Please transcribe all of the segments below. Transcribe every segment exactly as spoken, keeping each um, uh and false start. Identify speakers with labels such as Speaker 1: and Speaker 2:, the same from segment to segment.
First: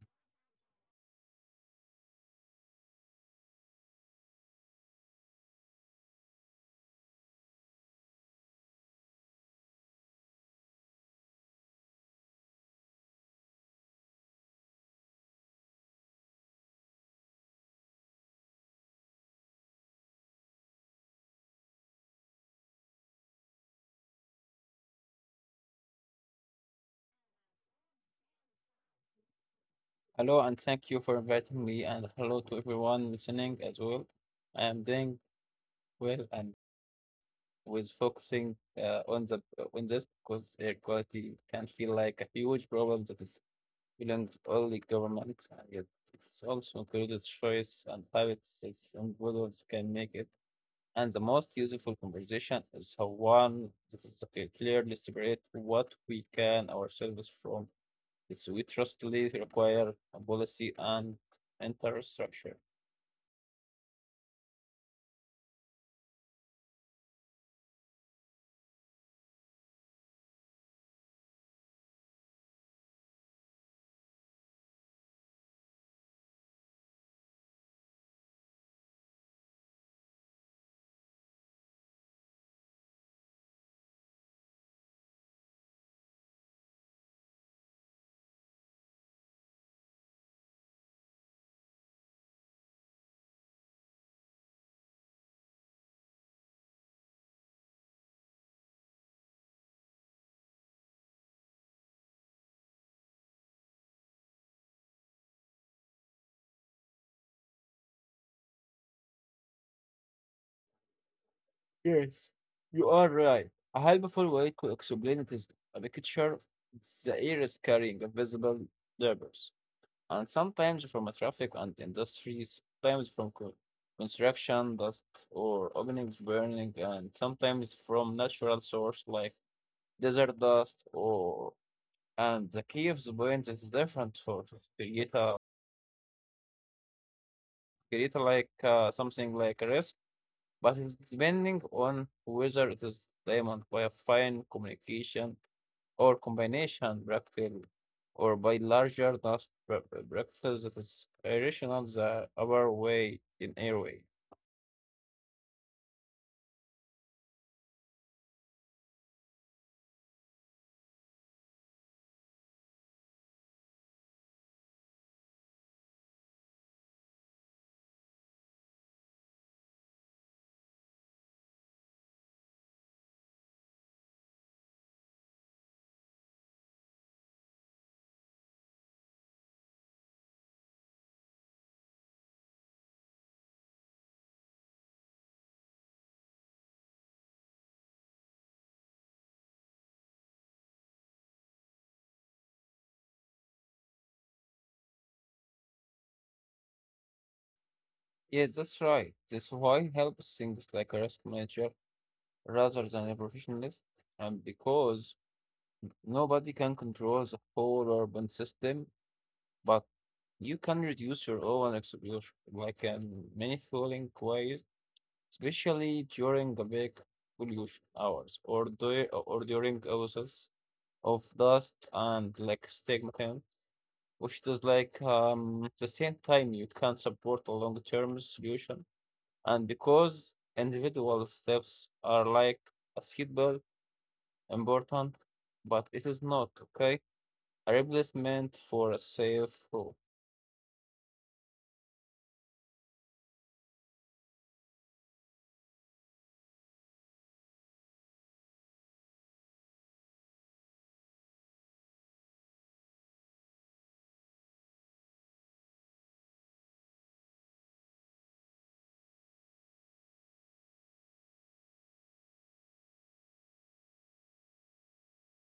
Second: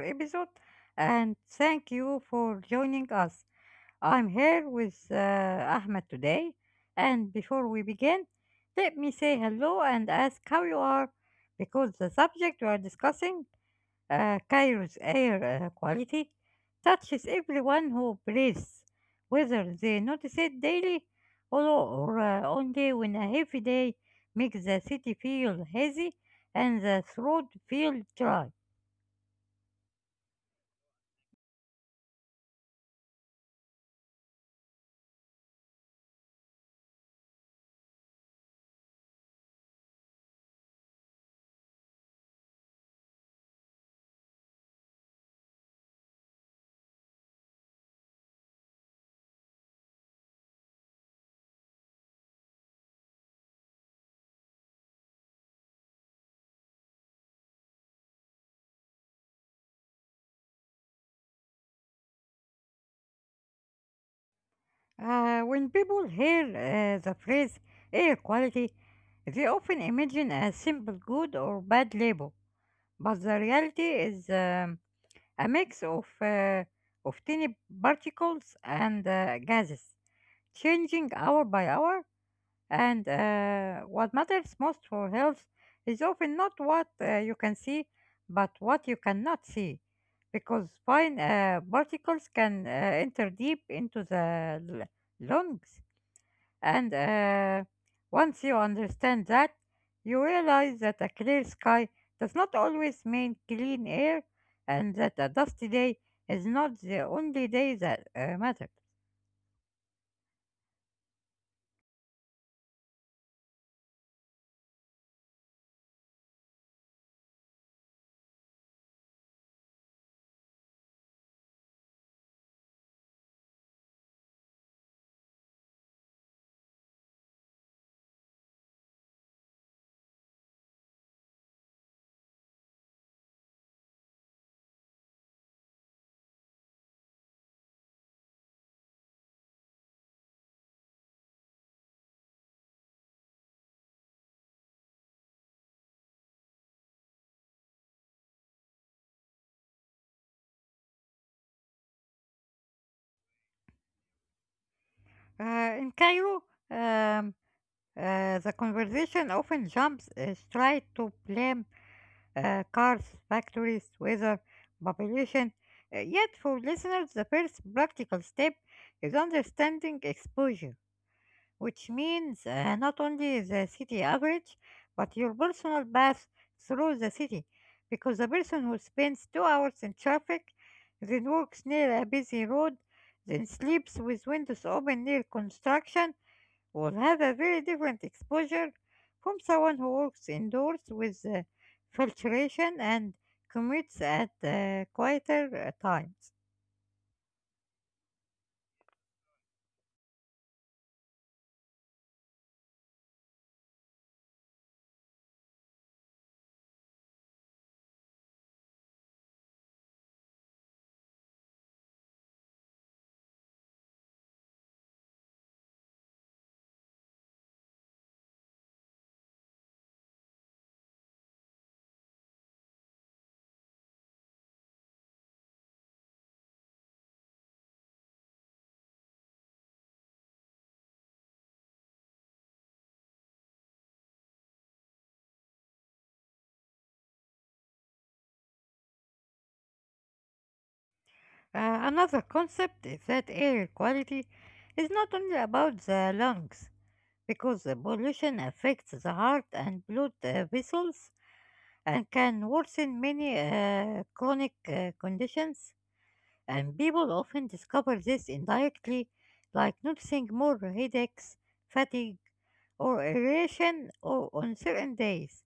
Speaker 1: episode. And thank you for joining us. I'm here with uh, Ahmed today. And before we begin, let me say hello and ask how you are because the subject we are discussing uh, Cairo's air uh, quality touches everyone who breathes, whether they notice it daily or, or uh, only when a heavy day makes the city feel hazy and the throat feel dry.
Speaker 2: Hello, and thank you for inviting me, and hello to everyone listening as well. I am doing well and with focusing uh, on the on this because air quality can feel like a huge problem that is belongs only governments, and yet it's also included choice and habits that individuals can make it. And the most useful conversation is the one that is okay, clearly separate what we can ourselves from this we trustly require a policy and infrastructure.
Speaker 1: Uh, when people hear uh, the phrase air quality, they often imagine a simple good or bad label, but the reality is um, a mix of, uh, of tiny particles and uh, gases, changing hour by hour. And uh, what matters most for health is often not what uh, you can see, but what you cannot see, because fine uh, particles can uh, enter deep into the l- lungs and uh, once you understand that, you realize that a clear sky does not always mean clean air, and that a dusty day is not the only day that uh, matters.
Speaker 2: Yes, you are right. A helpful way to explain it is a picture the air is carrying invisible labors, and sometimes from a traffic and industries, sometimes from co- construction dust or openings burning, and sometimes from natural source like desert dust or and the key of the point is different for to create a create a, like uh, something like a risk but it's depending on whether it is diamond by a fine communication or combination bractel or by larger dust bra- bra- bractels that is irrational the other way in airway.
Speaker 1: Uh, in Cairo, um, uh, the conversation often jumps uh, straight to blame uh, cars, factories, weather, population. Uh, yet, for listeners, the first practical step is understanding exposure, which means uh, not only the city average, but your personal path through the city. Because a person who spends two hours in traffic, then works near a busy road, then sleeps with windows open near construction, will have a very different exposure from someone who works indoors with uh, filtration and commutes at uh, quieter uh, times.
Speaker 2: Yes, that's right. That's why it helps things like a risk manager rather than a professionalist, and because nobody can control the whole urban system, but you can reduce your own exposure like in many falling ways especially during the peak pollution hours or, du- or during hours of dust and like stigmata, which is like um, at the same time you can support a long-term solution. And because individual steps are like a seatbelt important, but it is not okay, a replacement for a safe route.
Speaker 1: Uh, another concept is that air quality is not only about the lungs, because the pollution affects the heart and blood uh, vessels and can worsen many uh, chronic uh, conditions, and people often discover this indirectly, like noticing more headaches, fatigue, or irritation or on certain days.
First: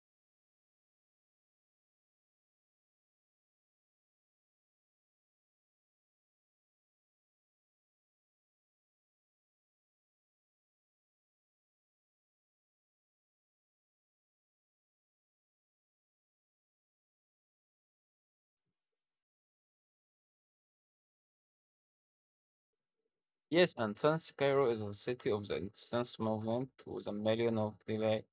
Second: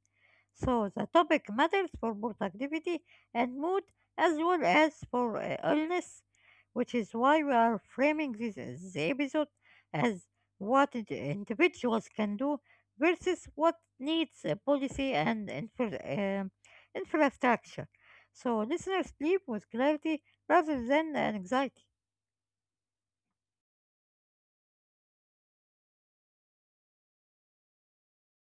Speaker 1: So the topic matters for productivity and mood as well as for uh, illness, which is why we are framing this, uh, this episode as what ind- individuals can do versus what needs a policy and infra- um infrastructure. So listeners sleep with clarity rather than anxiety.
Speaker 2: Yes, and since Cairo is a city of the Resistance movement with a million of daily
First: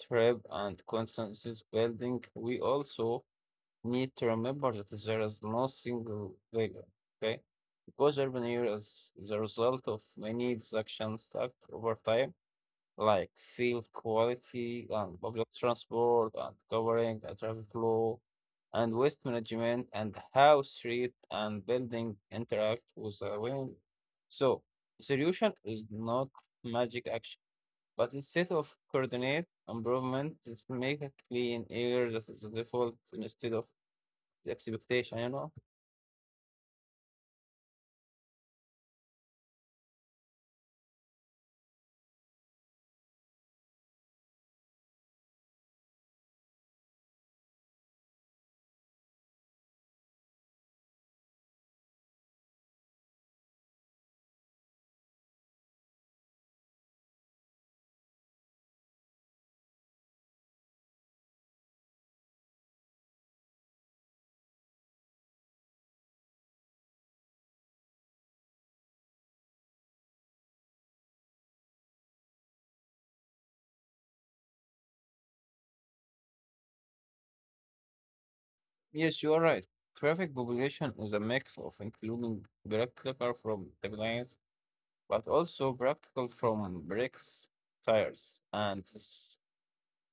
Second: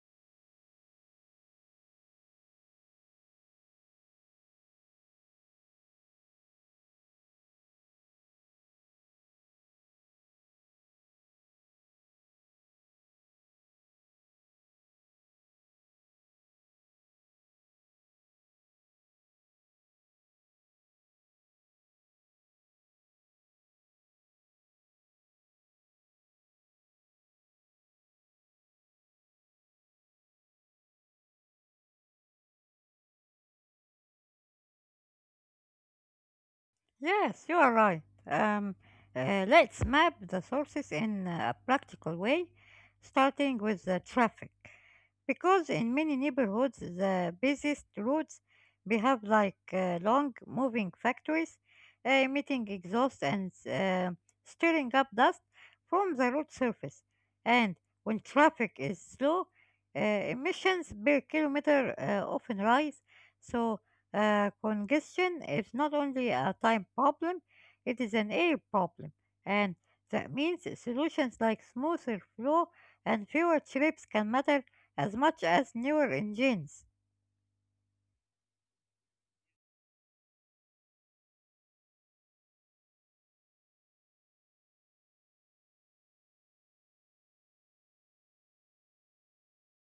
Speaker 2: trip, and constant this building, we also need to remember that there is no single failure, okay? Because urban area is the result of many actions stacked over time like field quality and public transport and covering the traffic flow and waste management and how street and building interact with the wind. So the solution is not magic action, but it's set of coordinate improvement is make a clean air that is the default instead of the expectation, you know?
Speaker 1: Yes, you are right. Um, uh, let's map the sources in a practical way, starting with the traffic. Because in many neighborhoods, the busiest roads behave like uh, long moving factories, uh, emitting exhaust and uh, stirring up dust from the road surface. And when traffic is slow, uh, emissions per kilometer uh, often rise. So Uh, congestion is not only a time problem, it is an air problem. And that means solutions like smoother flow and fewer trips can matter as much as newer engines.
Speaker 2: Yes, you are right. Traffic population is a mix of including direct car from the but also practical from bricks, tires, and s-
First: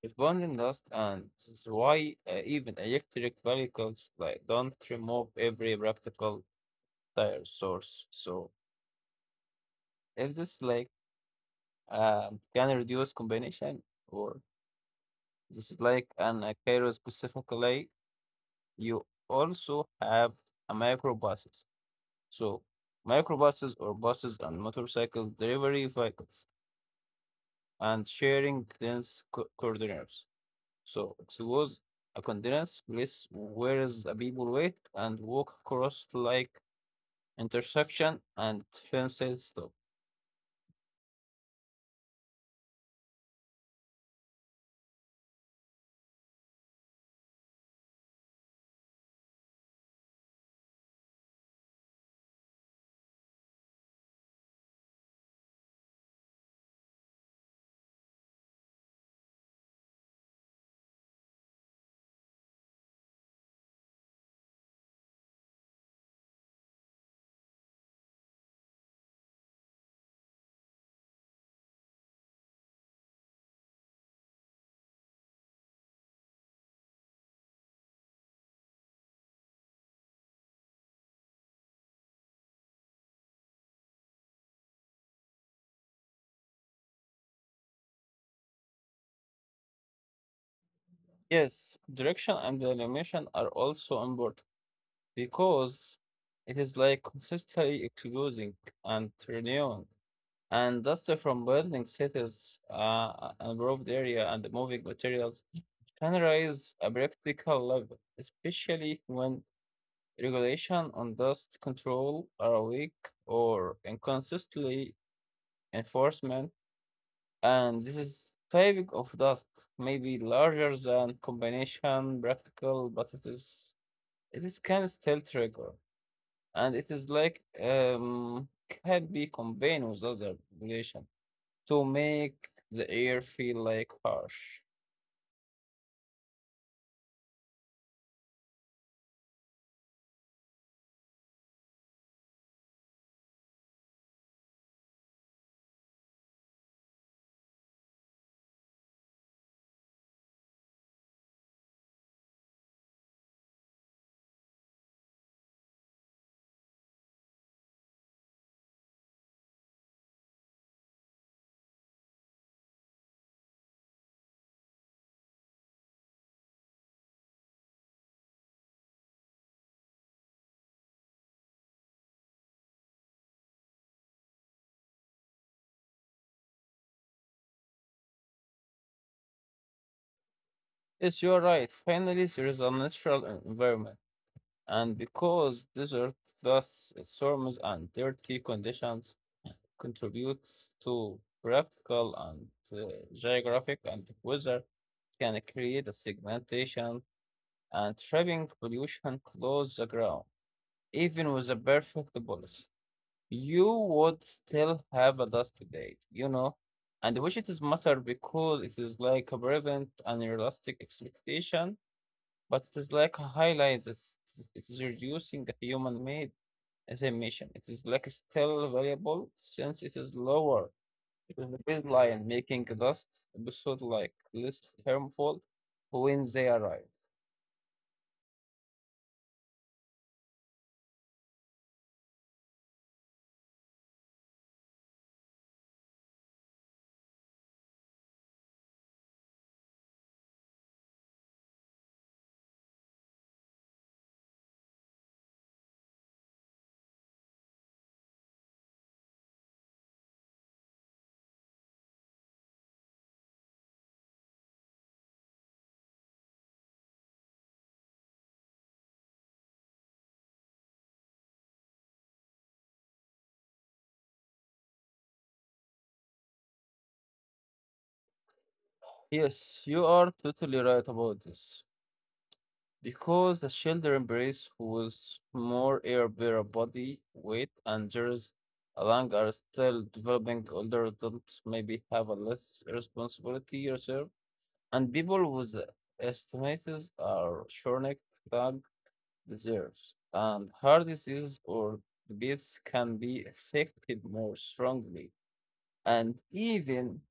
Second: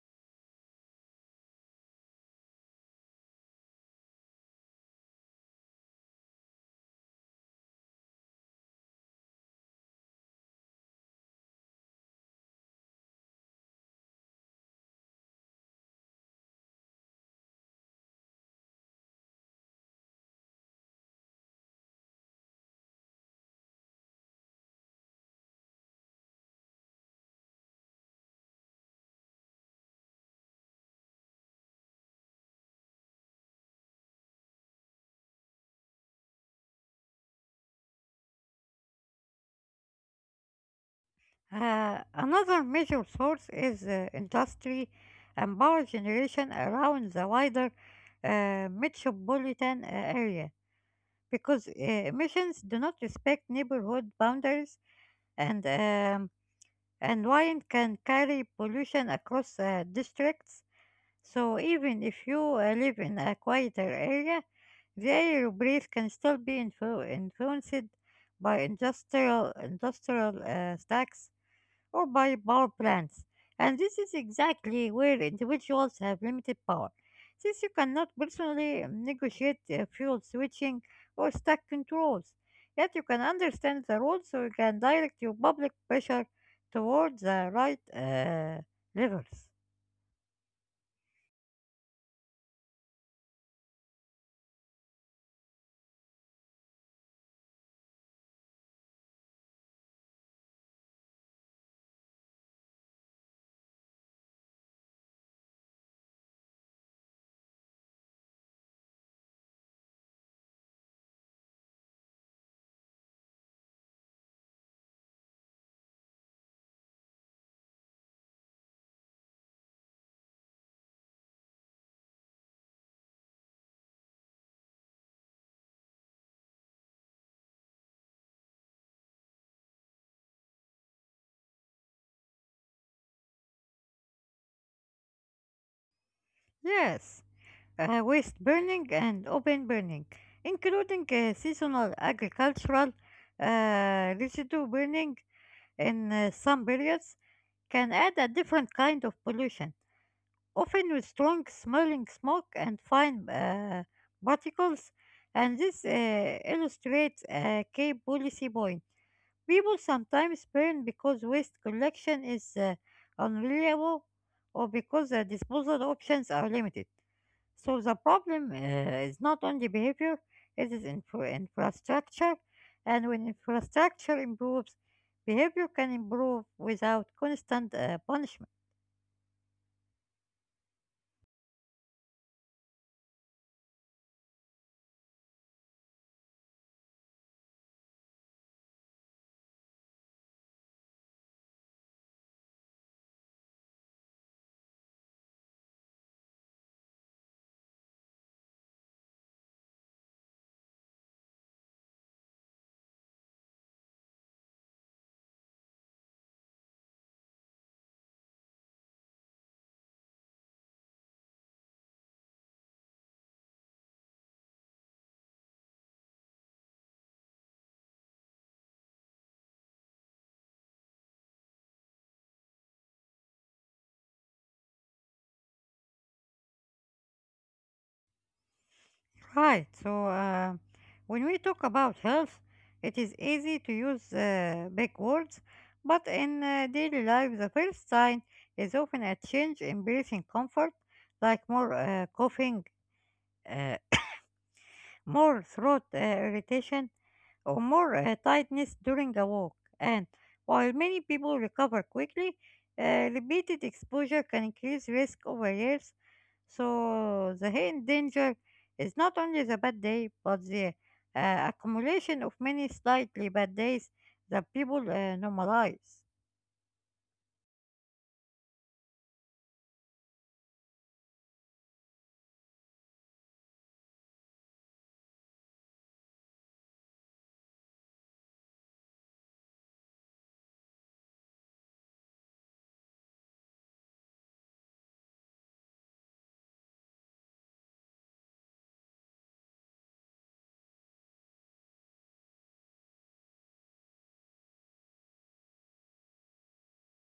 Speaker 2: responding dust, and this is why uh, even electric vehicles like don't remove every practical tire source. So if this like um, can reduce combination or this is like an a Cairo specifically, you also have a microbuses. So microbuses or buses and motorcycle delivery vehicles and sharing dense co- corridors. So it was a continuous place where the people wait and walk across like intersection and fences stop.
Speaker 1: Uh, another major source is uh, industry and power generation around the wider uh, metropolitan uh, area, because uh, emissions do not respect neighborhood boundaries and uh, and wine can carry pollution across uh, districts. So even if you uh, live in a quieter area, the air you breathe can still be influ- influenced by industrial industrial uh, stacks or by power plants. And this is exactly where individuals have limited power, since you cannot personally negotiate uh, fuel switching or stack controls. Yet you can understand the rules so you can direct your public pressure towards the right uh, levels.
Speaker 2: Yes, direction and animation are also important because it is like consistently excluding and renewing. And dust from building cities, uh, an improved area and moving materials can raise a practical level, especially when regulation on dust control are weak or inconsistently enforcement, and this is typing of dust may be larger than combination practical, but it is it is can still trigger, and it is like um can be combined with other regulation to make the air feel like harsh.
Speaker 1: Yes, uh, waste burning and open burning, including uh, seasonal agricultural uh, residue burning in uh, some periods, can add a different kind of pollution, often with strong smelling smoke and fine uh, particles, and this uh, illustrates a key policy point. People sometimes burn because waste collection is uh, unreliable or because the disposal options are limited. So the problem uh, is not only behavior, it is infra- infrastructure, and when infrastructure improves, behavior can improve without constant uh, punishment.
Speaker 2: Yes, you are right. Finally, there is a natural environment. And because desert thus storms and dirty conditions contribute to practical and uh, geographic and weather can create a segmentation and trapping pollution close the ground. Even with a perfect policy, you would still have a dusty day, you know. And which it is matter because it is like a prevent an realistic expectation but it is like highlights it is it is reducing the human-made assumption. It is like still valuable since it is lower than the baseline, making last episode like less harmful when they arrive.
Speaker 1: Right. So uh, when we talk about health, it is easy to use uh, big words, but in uh, daily life, the first sign is often a change in breathing comfort, like more uh, coughing, uh, more throat uh, irritation, or more uh, tightness during a walk. And while many people recover quickly, uh, repeated exposure can increase risk over years. So the hidden danger is not only the bad day, but the uh, accumulation of many slightly bad days that people uh, normalize.
Speaker 2: Yes, you are totally right about this. Because the shoulder embrace was more air bare body weight and there's a lung are still developing older adults maybe have a less responsibility reserve. And people with estimates are chronic lung disease and heart disease or diabetes can be affected more strongly. And even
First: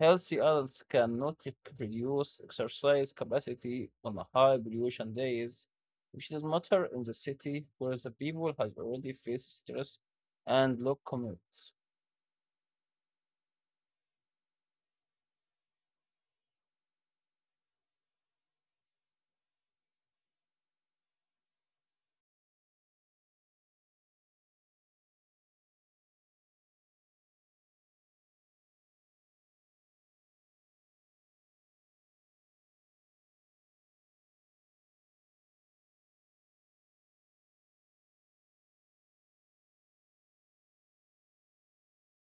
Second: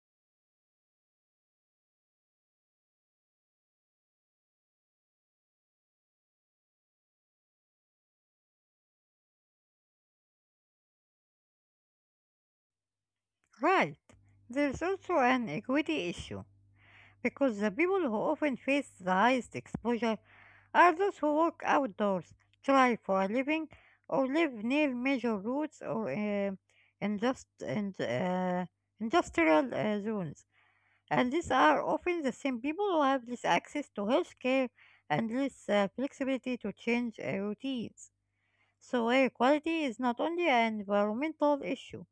Speaker 2: healthy adults cannot reduce exercise capacity on a high pollution days, which does matter in the city where the people have already faced stress and low commutes.
Speaker 1: Right. There's also an equity issue. Because the people who often face the highest exposure are those who work outdoors, thrive for a living, or live near major routes or uh, indust- and, uh, industrial uh, zones. And these are often the same people who have less access to health care and less uh, flexibility to change uh, routines. So, air quality is not only an environmental issue.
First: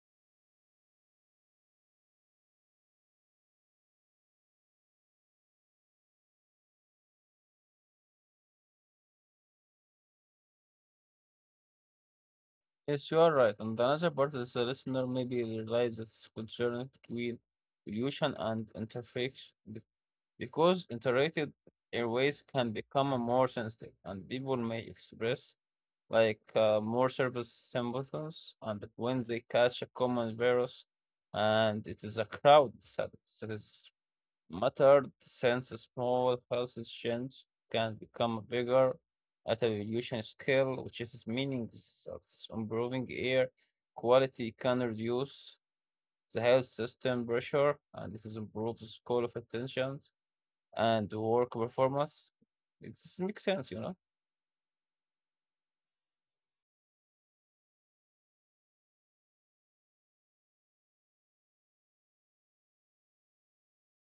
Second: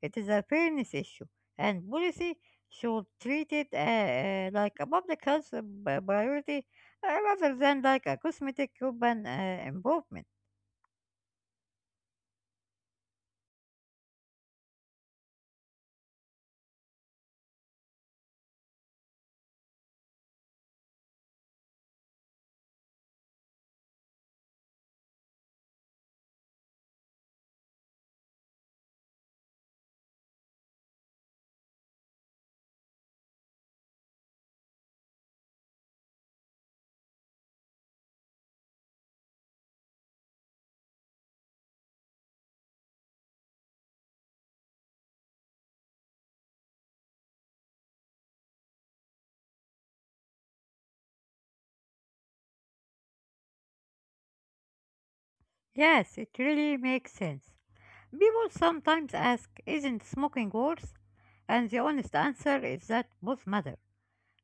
Speaker 1: It is a fairness issue, and policy should treat it uh, uh, like a public health uh, bi- priority uh, rather than like a cosmetic urban uh, improvement.
Speaker 2: Yes, you are right. On the other part, as a listener maybe realize it's concern between pollution and interface be- because interactive airways can become a more sensitive and people may express like uh, more surface symptoms and when they catch a common virus and it is a crowd that is muttered since small hallucinations can become bigger at a evolution scale, which is meaning that improving air quality can reduce the health system pressure and it is improves call of attention and work performance. It makes sense, you know?
Speaker 1: Yes, it really makes sense. People sometimes ask, isn't smoking worse? And the honest answer is that both matter.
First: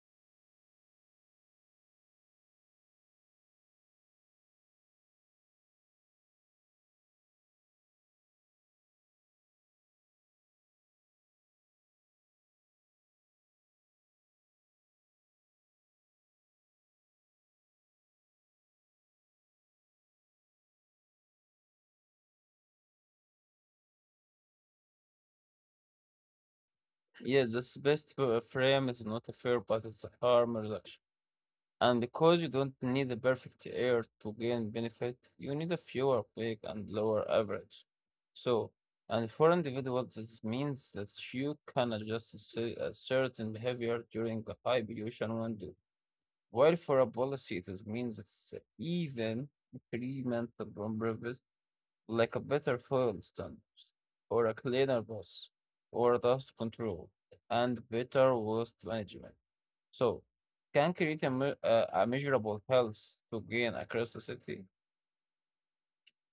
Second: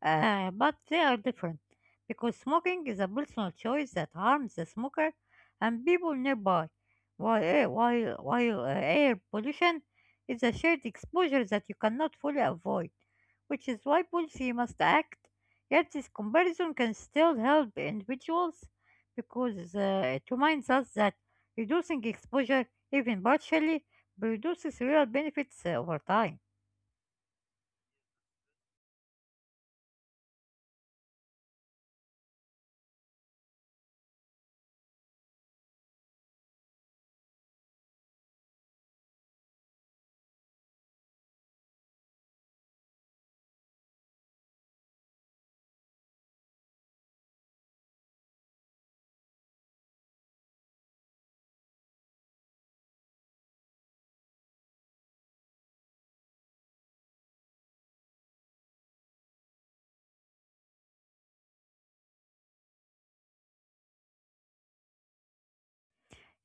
Speaker 1: Uh, but they are different because smoking is a personal choice that harms the smoker and people nearby, while, air, while, while uh, air pollution is a shared exposure that you cannot fully avoid, which is why policy must act. Yet, this comparison can still help individuals because uh, it reminds us that reducing exposure, even partially, produces real benefits uh, over time.
Speaker 2: Yes, this best uh, frame is not a fair, but it's a harm reduction. And because you don't need the perfect air to gain benefit, you need a fewer peak and lower average. So, and for individuals, this means that you can adjust a cer- a certain behavior during a high pollution window. While for a policy, it is means that it's even incremental improvements, like a better fuel standards, or a cleaner bus, or dust control, and better waste management. So, can create a, me- uh, a measurable health to gain a curiosity?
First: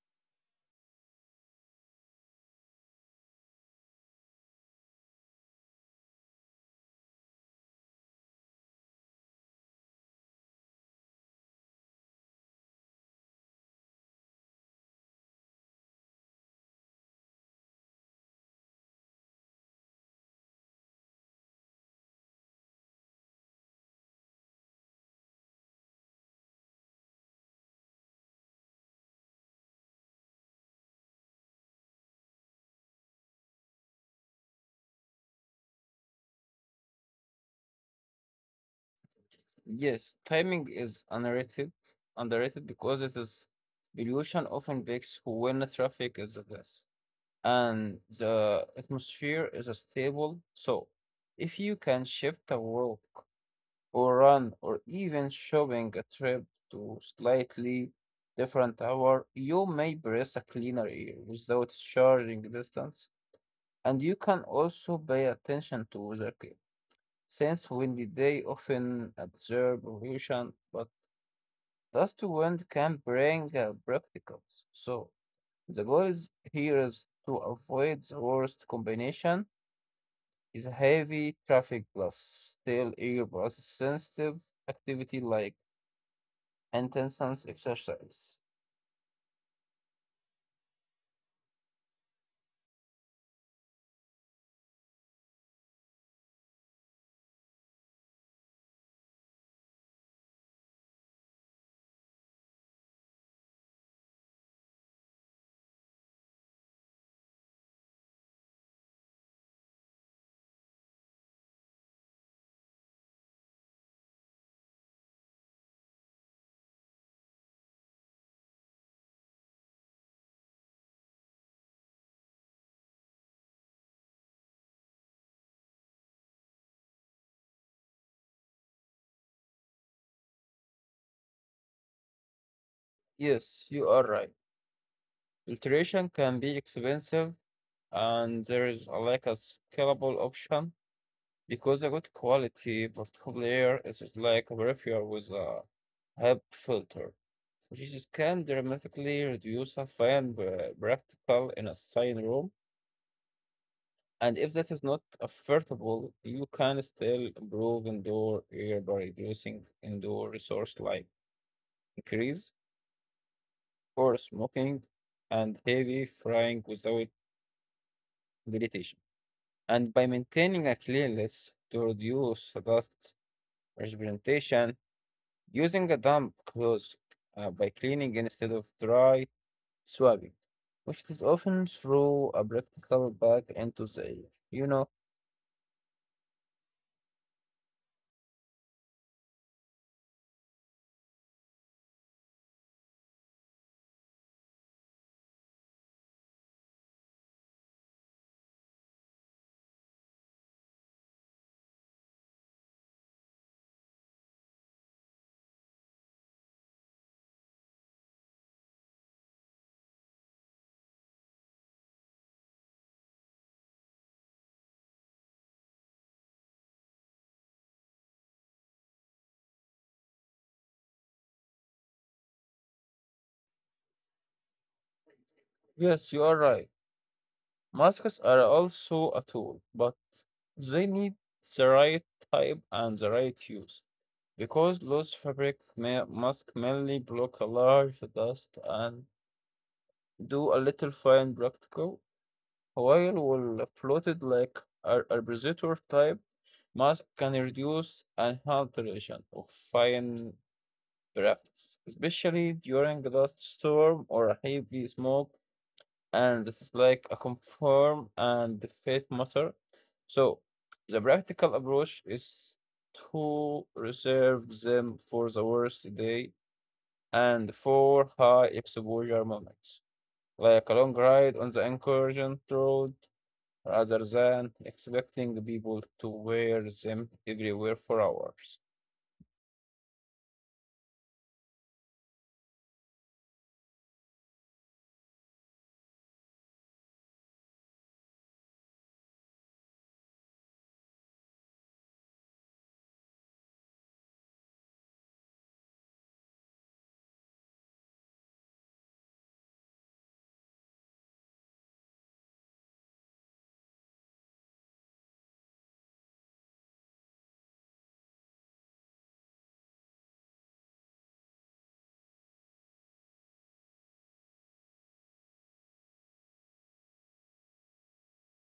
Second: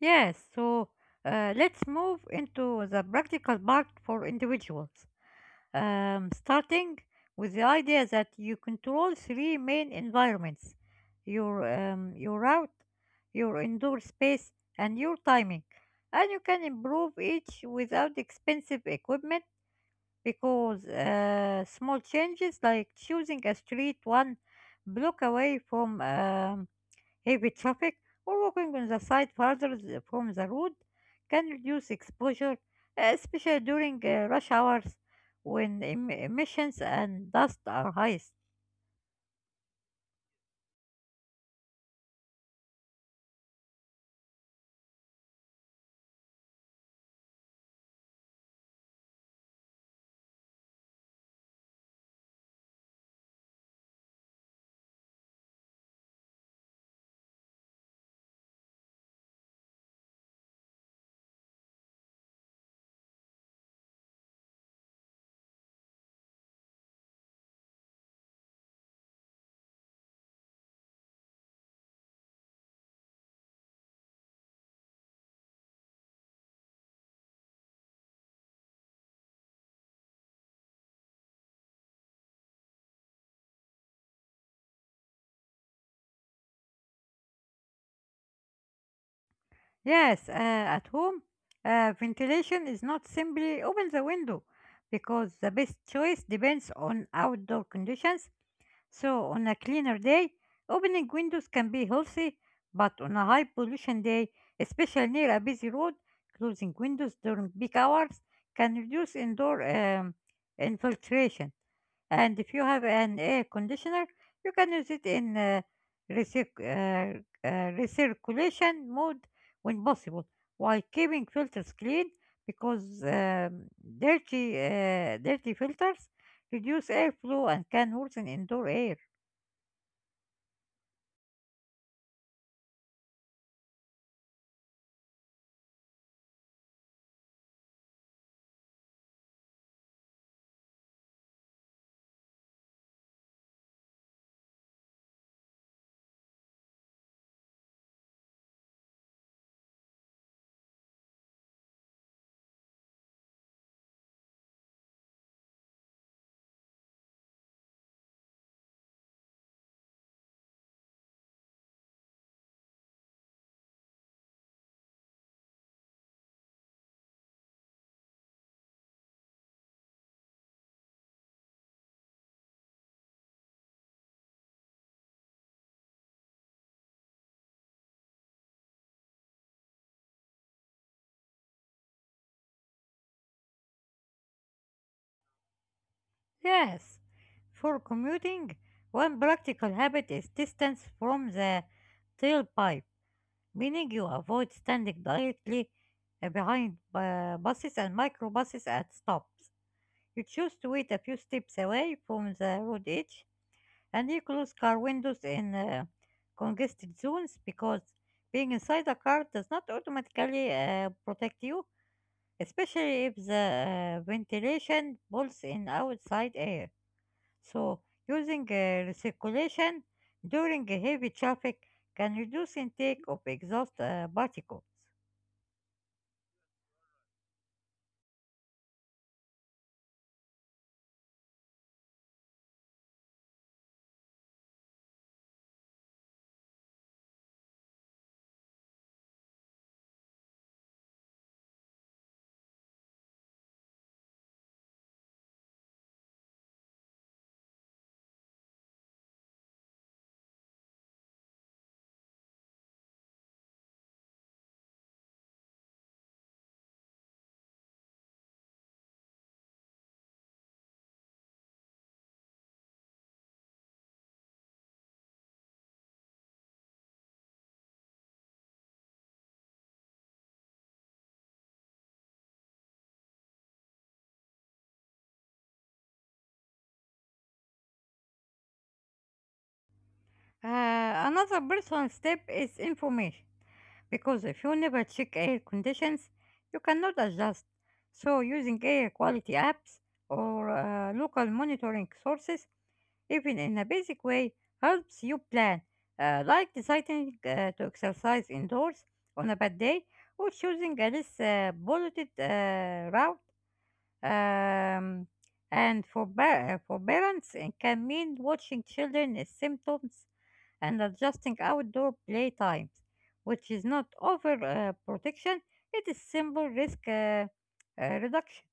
Speaker 1: Yes, so uh, let's move into the practical part for individuals. Um, starting with the idea that you control three main environments: your, um, your route, your indoor space, and your timing. And you can improve each without expensive equipment because uh, small changes like choosing a street one block away from um, heavy traffic or walking on the side farther th- from the road can reduce exposure, uh, especially during uh, rush hours when em- emissions and dust are highest.
Speaker 2: Yes, timing is underrated, underrated because it is illusion often breaks when the traffic is at less and the atmosphere is stable. So, if you can shift a walk or run or even shopping a trip to slightly different hour, you may breathe a cleaner air without charging distance. And you can also pay attention to their care, since windy day often absorb pollution, but dust wind can bring uh, particles. So the goal is here is to avoid the worst combination is heavy traffic plus still air plus sensitive activity like intense exercise.
Speaker 1: Yes, uh, at home, uh, ventilation is not simply open the window, because the best choice depends on outdoor conditions. So, on a cleaner day, opening windows can be healthy, but on a high pollution day, especially near a busy road, closing windows during peak hours can reduce indoor um, infiltration. And if you have an air conditioner, you can use it in uh, recirc- uh, uh, recirculation mode when possible, while keeping filters clean because um, dirty, uh, dirty filters reduce airflow and can worsen indoor air.
Speaker 2: Yes, you are right. Filtration can be expensive and there is a lack of scalable option because a good quality portable air is just like a peripheral with a HEPA filter, which is can dramatically reduce a fine pra- practical in a sign room. And if that is not affordable, you can still improve indoor air by reducing indoor resource like increase or smoking and heavy frying without meditation. And by maintaining a cleanliness to reduce dust representation using a damp cloth uh, by cleaning instead of dry swabbing, which is often through a practical back into the air. You know,
Speaker 1: Yes, for commuting, one practical habit is distance from the tailpipe, meaning you avoid standing directly uh, behind bu- buses and microbuses at stops. You choose to wait a few steps away from the road edge, and you close car windows in uh, congested zones, because being inside a car does not automatically uh, protect you, especially if the uh, ventilation pulls in outside air. So, using uh, recirculation during a heavy traffic can reduce intake of exhaust uh, particles.
Speaker 2: yes, you are right. Masks are also a tool, but they need the right type and the right use because loose fabric ma- mask mainly block a large dust and do a little fine practical, while will floated like a a repositor type mask can reduce inhalation of fine breaths, especially during a dust storm or a heavy smoke, and this is like a confirm and the faith matter. So the practical approach is to reserve them for the worst day and for high exposure moments, like a long ride on the incursion road, rather than expecting people to wear them everywhere for hours.
Speaker 1: Uh, another personal step is information, because if you never check air conditions, you cannot adjust. So, using air quality apps or uh, local monitoring sources, even in a basic way, helps you plan, uh, like deciding uh, to exercise indoors on a bad day or choosing a less uh, polluted uh, route, um, and for, ba- for parents, it can mean watching children's symptoms and adjusting outdoor play times, which is not over uh, protection, it is simple risk uh, uh, reduction.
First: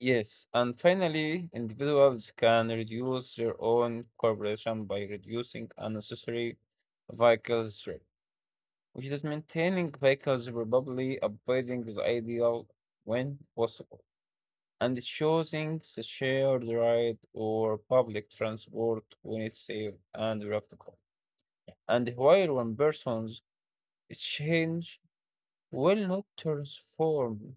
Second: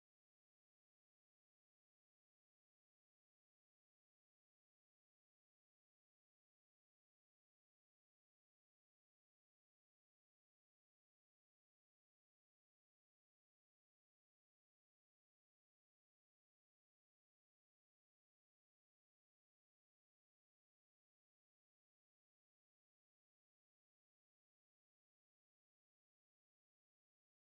Speaker 2: Yes, and finally, individuals can reduce their own cooperation by reducing unnecessary vehicle trip, which is maintaining vehicles probably avoiding the ideal when possible, and choosing the shared ride or public transport when it's safe and practical. And while one person's change will not transform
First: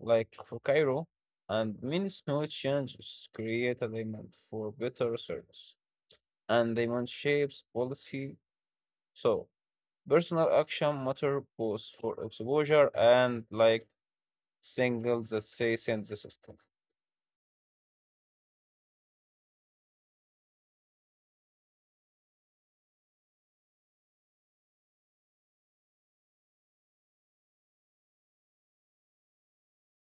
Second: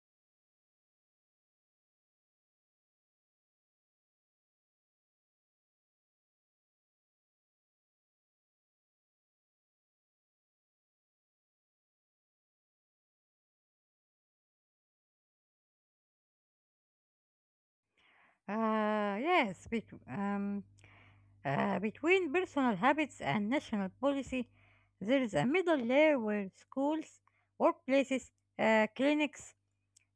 Speaker 2: like for Cairo, and many small changes create a demand for better service, and demand shapes policy. So personal action matter both for exposure and like signals that say send the system.
Speaker 1: Uh, yes, bec- um, uh, between personal habits and national policy, there is a middle layer where schools, workplaces, uh, clinics,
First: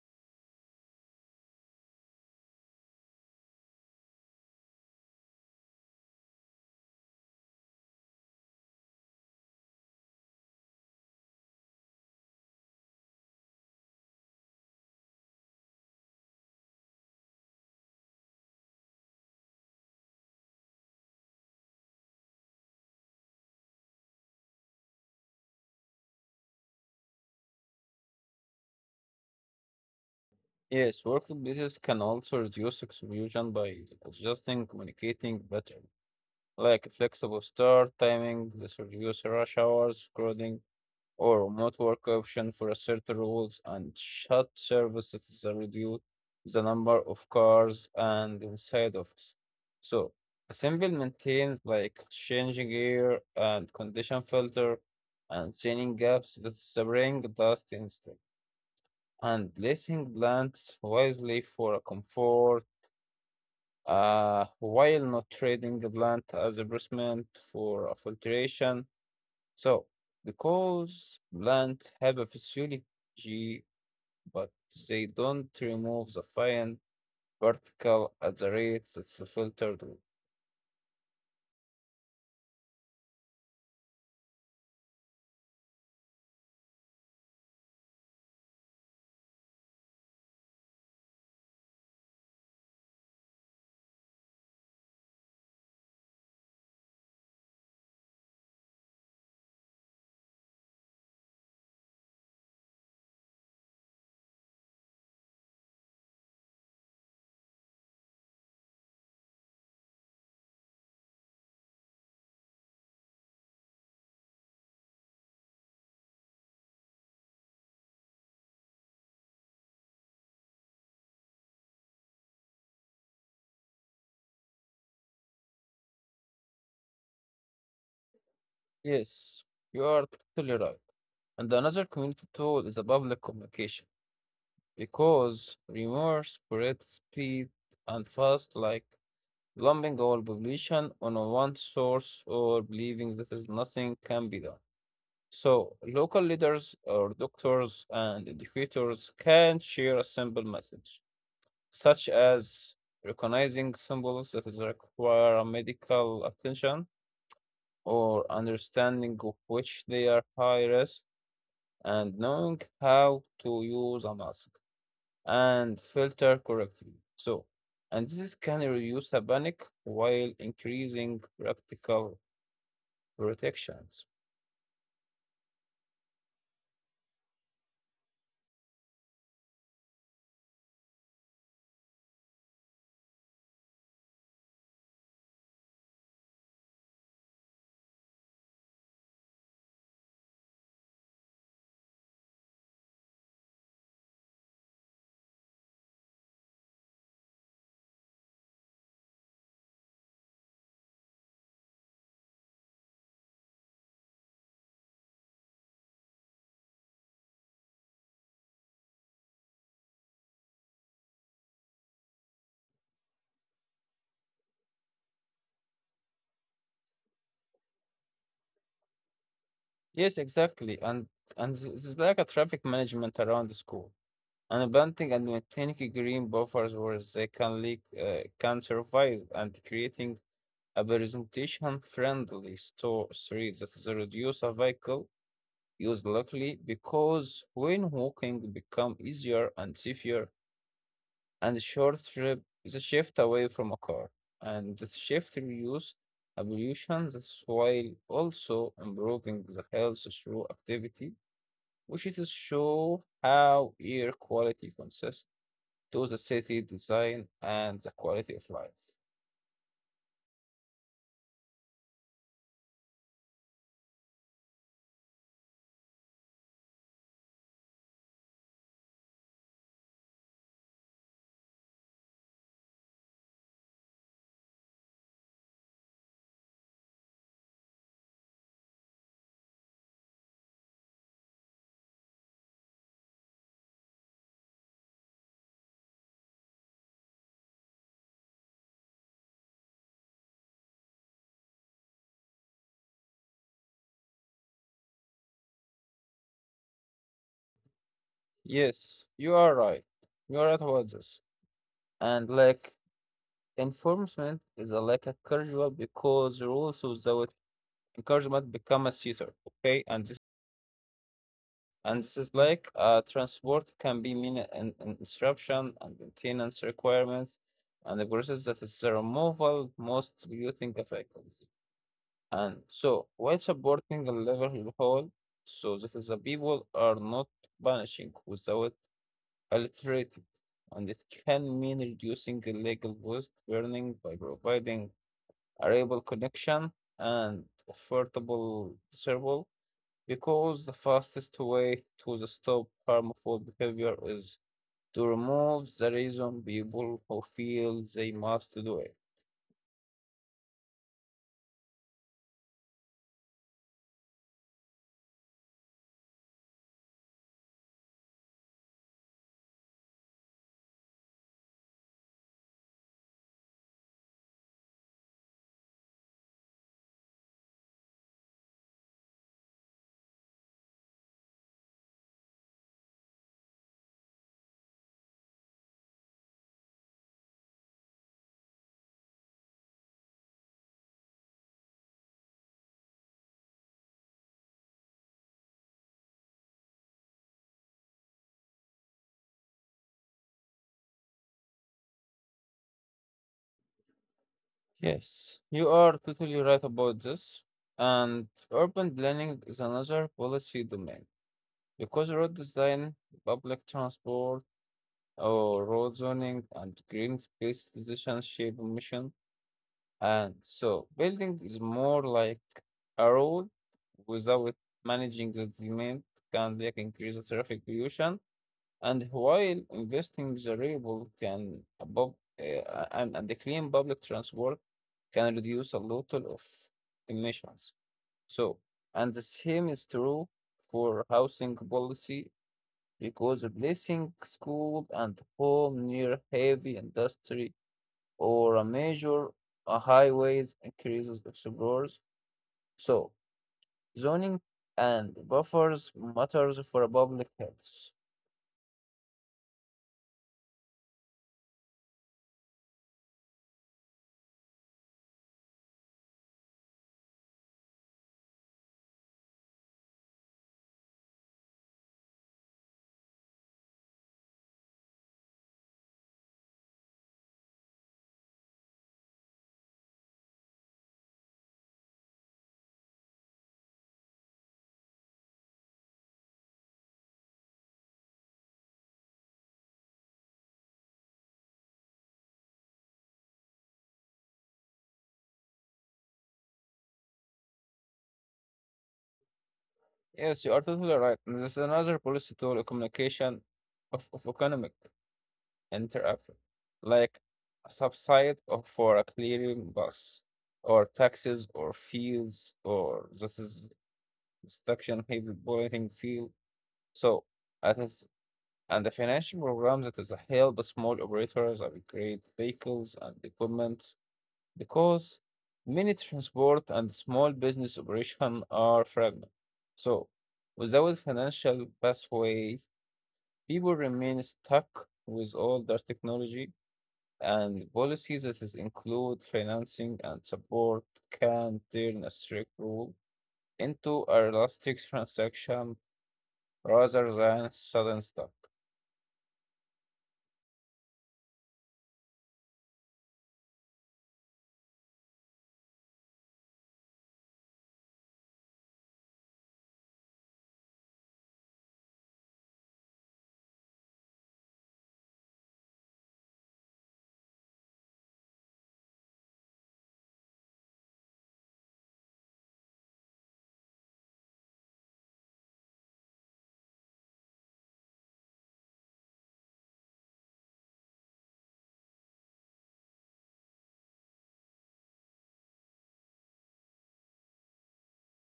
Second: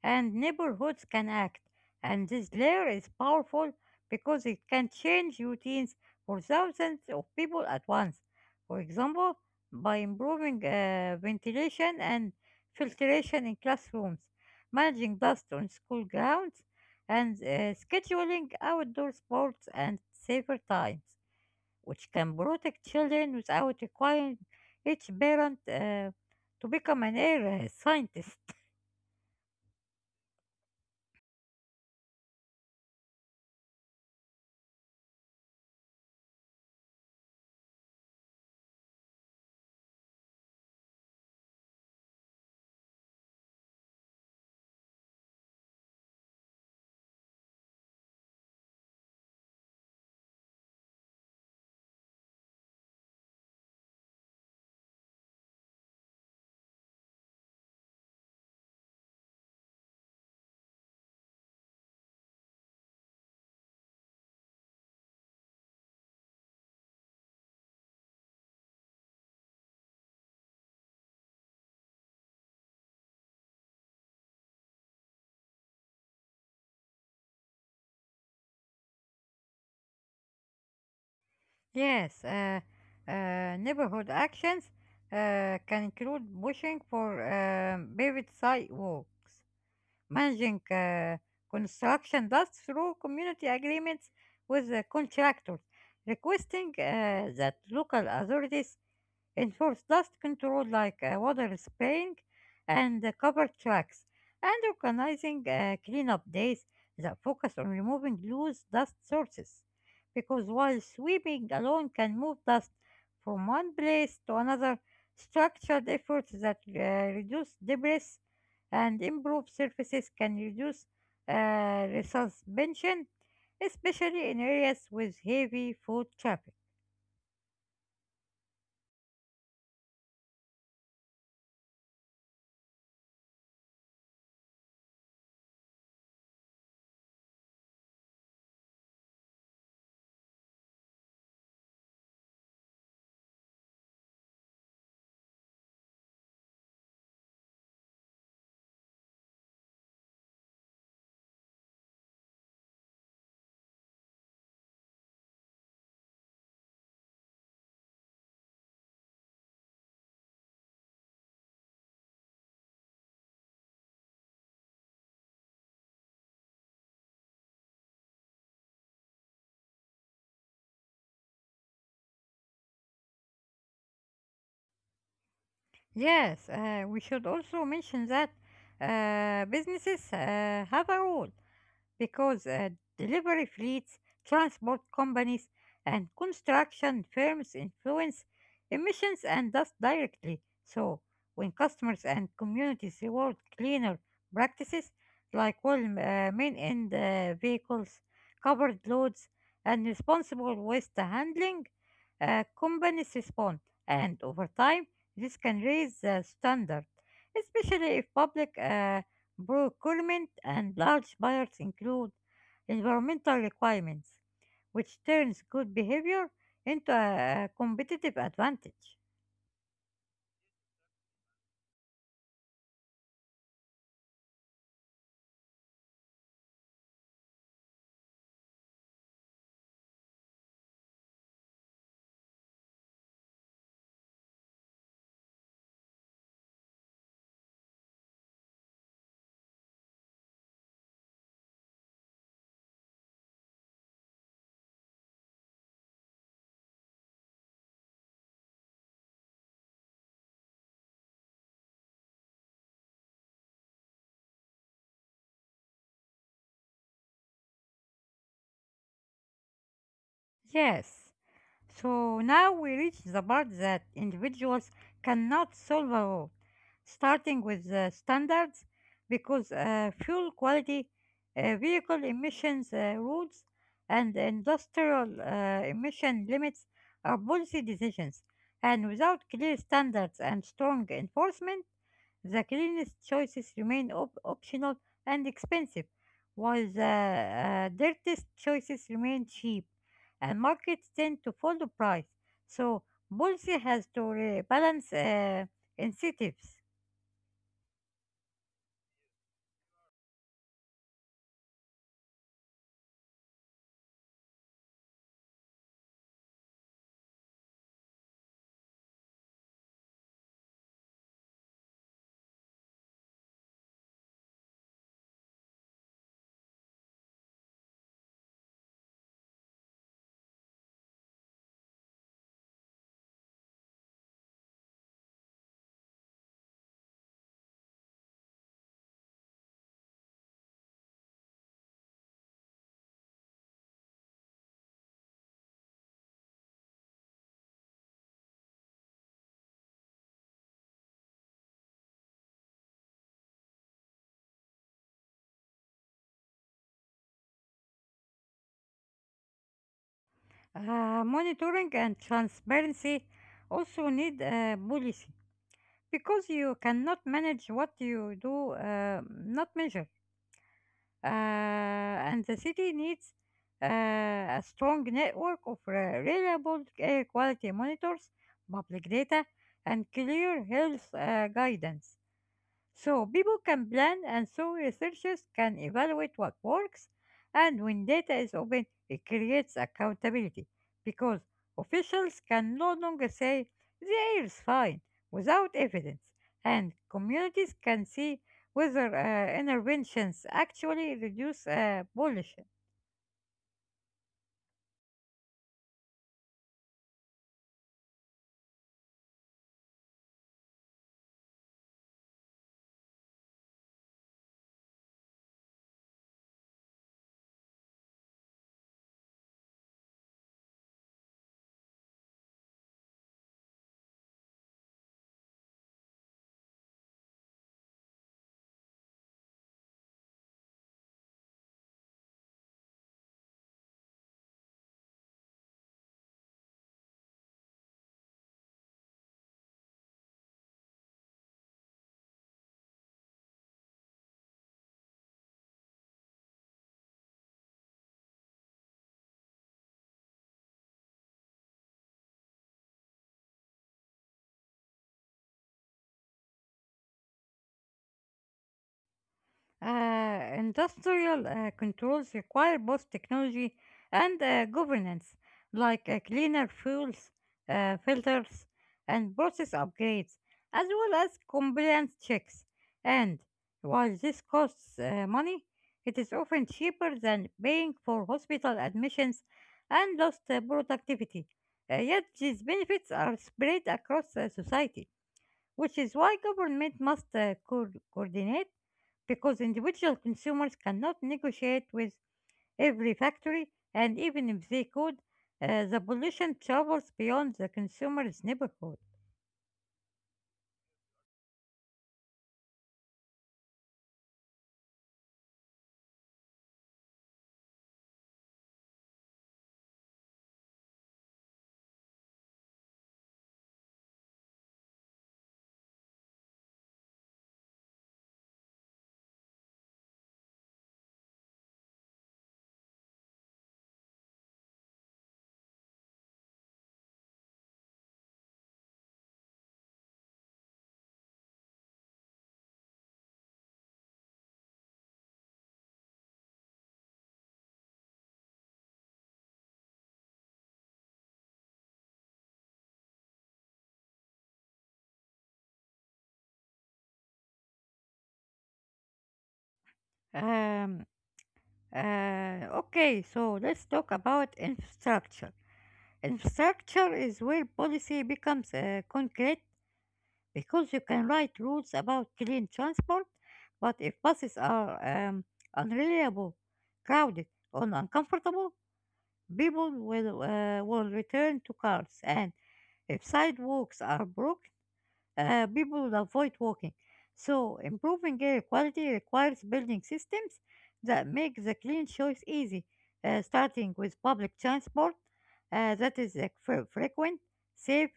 Speaker 1: and neighborhoods can act. And this layer is powerful because it can change routines for thousands of people at once. For example, by improving uh, ventilation and filtration in classrooms, managing dust on school grounds, and uh, scheduling outdoor sports and safer times, which can protect children without requiring each parent uh, to become an air uh, scientist.
Speaker 2: Yes, workplaces can also reduce exclusion by adjusting, communicating better, like flexible start timing, this reduce rush hours, crowding, or network option for certain rules and shut services that reduce the number of cars and inside office. So assemble maintains like changing gear and condition filter and sealing gaps that spring dust instead and placing plants wisely for a comfort uh, while not trading the plant as a basement for a filtration so, because plants have a physiology, but they don't remove the fine particle at the rate that's filtered with.
Speaker 1: Yes, uh, uh, neighborhood actions uh, can include pushing for um, paved sidewalks, managing uh, construction dust through community agreements with the contractors, requesting uh, that local authorities enforce dust control like uh, water spraying and uh, cover tracks, and organizing uh, cleanup days that focus on removing loose dust sources. Because while sweeping alone can move dust from one place to another, structured efforts that uh, reduce debris and improve surfaces can reduce uh, resuspension, especially in areas with heavy foot traffic.
Speaker 2: Yes, you are totally right. And another community tool is the public communication, because rumors spread speed and fast, like lumping all population on a one source or believing that is nothing can be done. So, local leaders or doctors and educators can share a simple message, such as recognizing symbols that is require a medical attention or understanding of which they are high risk and knowing how to use a mask and filter correctly. So, and this can reduce a panic while increasing practical protection.
Speaker 1: Yes, uh, we should also mention that uh, businesses uh, have a role because uh, delivery fleets, transport companies, and construction firms influence emissions and dust directly. So, when customers and communities reward cleaner practices like well uh, main end uh, vehicles, covered loads, and responsible waste handling, uh, companies respond, and over time, this can raise the standard, especially if public uh, procurement and large buyers include environmental requirements, which turns good behavior into a competitive advantage.
Speaker 2: Yes, exactly. And and it's is like a traffic management around the school. And planting and maintaining green buffers where they can leak, uh, can survive, and creating a presentation-friendly store street that is reduce a vehicle use locally, because when walking become easier and safer, and the short trip is a shift away from a car, and this shift reduce pollution. That's while also improving the health through activity, which is to show how air quality consists to the city design and the quality of life.
Speaker 1: Yes, so now we reach the part that individuals cannot solve alone, starting with the standards, because uh, fuel quality, uh, vehicle emissions uh, rules, and industrial uh, emission limits are policy decisions. And without clear standards and strong enforcement, the cleanest choices remain op- optional and expensive, while the uh, dirtiest choices remain cheap, and markets tend to follow price. So policy has to re- balance uh, incentives.
Speaker 2: Yes, you are right. You are right about this. And like enforcement is a, like a casual, because rules without encouragement become a theater. Okay, and this and this is like uh, transport can be mean an, an disruption and maintenance requirements and the process that is the removal most polluting effects. And so, while supporting the level of whole, so that is the people are not vanishing without alliterated, and it can mean reducing illegal waste burning by providing a reliable connection and affordable service, because the fastest way to the stop harmful behavior is to remove the reason people who feel they must do it.
Speaker 1: Uh, monitoring and transparency also need uh, policy because you cannot manage what you do uh, not measure. Uh, and the city needs uh, a strong network of re- reliable air quality monitors, public data, and clear health uh, guidance. So people can plan and so researchers can evaluate what works, and when data is open it creates accountability because officials can no longer say the air is fine without evidence, and communities can see whether uh, interventions actually reduce uh, pollution.
Speaker 2: Yes, you are totally right about this. And urban planning is another policy domain, because road design, public transport, or road zoning and green space decisions shape mission. And so, building is more like a road without managing the demand can like increase the traffic pollution, and while investing the reliable can above uh, and, and the clean public transport can reduce a lot of emissions. So, and the same is true for housing policy, because replacing school and home near heavy industry or a major uh, highways increases explorers. So, zoning and buffers matters for public health.
Speaker 1: Uh, industrial uh, controls require both technology and uh, governance, like uh, cleaner fuels, uh, filters, and process upgrades, as well as compliance checks. And while this costs uh, money, it is often cheaper than paying for hospital admissions and lost uh, productivity. Uh, yet these benefits are spread across uh, society, which is why government must uh, co- coordinate because individual consumers cannot negotiate with every factory, and even if they could, uh, the pollution travels beyond the consumer's neighborhood.
Speaker 2: Yes, you are totally right. And this is another policy tool, a communication of, of economic interaction, like a subside of for a clearing bus, or taxes, or fees, or this is instruction heavy bolting field. So that is and the financial program that is a help small operators upgrade vehicles and equipment, because many transport and small business operations are fragmented. So, without financial pathway, people remain stuck with older technology, and policies that is include financing and support can turn a strict rule into a realistic transaction rather than sudden stop.
Speaker 1: Um, uh, okay, so let's talk about infrastructure. Infrastructure is where policy becomes uh, concrete because you can write rules about clean transport, but if buses are um, unreliable, crowded, or uncomfortable, people will, uh, will return to cars, and if sidewalks are broken, uh, people will avoid walking. So, improving air quality requires building systems that make the clean choice easy, uh, starting with public transport uh, that is like, fre- frequent, safe,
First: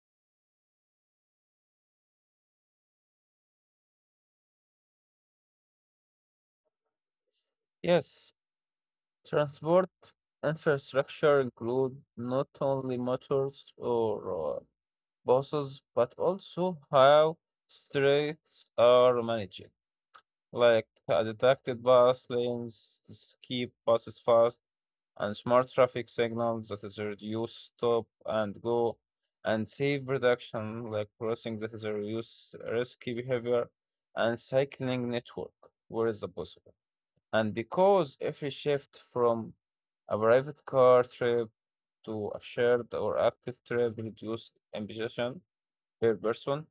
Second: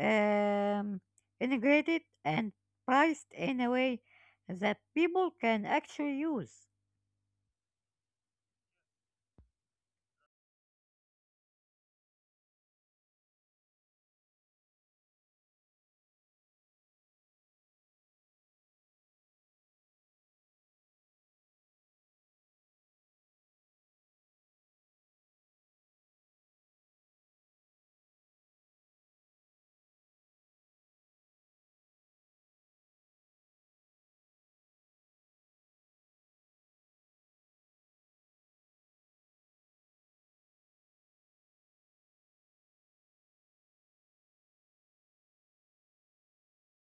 Speaker 1: um, integrated, and priced in a way that people can actually use.
Speaker 2: Yes, transport infrastructure include not only motors or uh, bosses, but also how streets are managed. Like uh, detected bus lanes, s- keep buses fast, and smart traffic signals that is reduce stop and go, and save reduction, like crossing that is a reduce risky behavior, and cycling network where is the possible. And because every shift from a private car trip to a shared or active trip reduced emission per person,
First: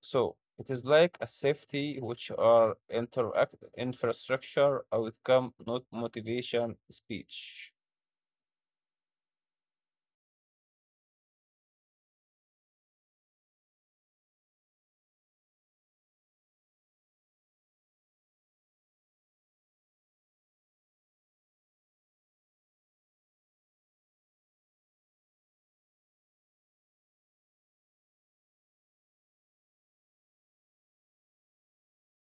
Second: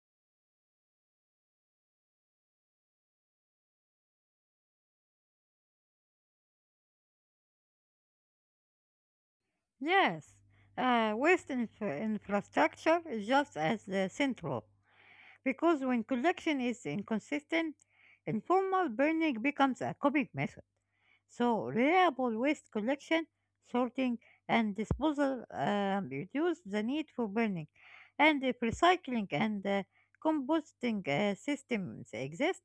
Speaker 2: so it is like a safety which are interact infrastructure outcome, not motivation speech.
Speaker 1: Yes, uh, waste infra- infrastructure is just as uh, central because when collection is inconsistent, informal burning becomes a coping method. So, reliable waste collection, sorting, and disposal um, reduce the need for burning. And if recycling and uh, composting uh, systems exist,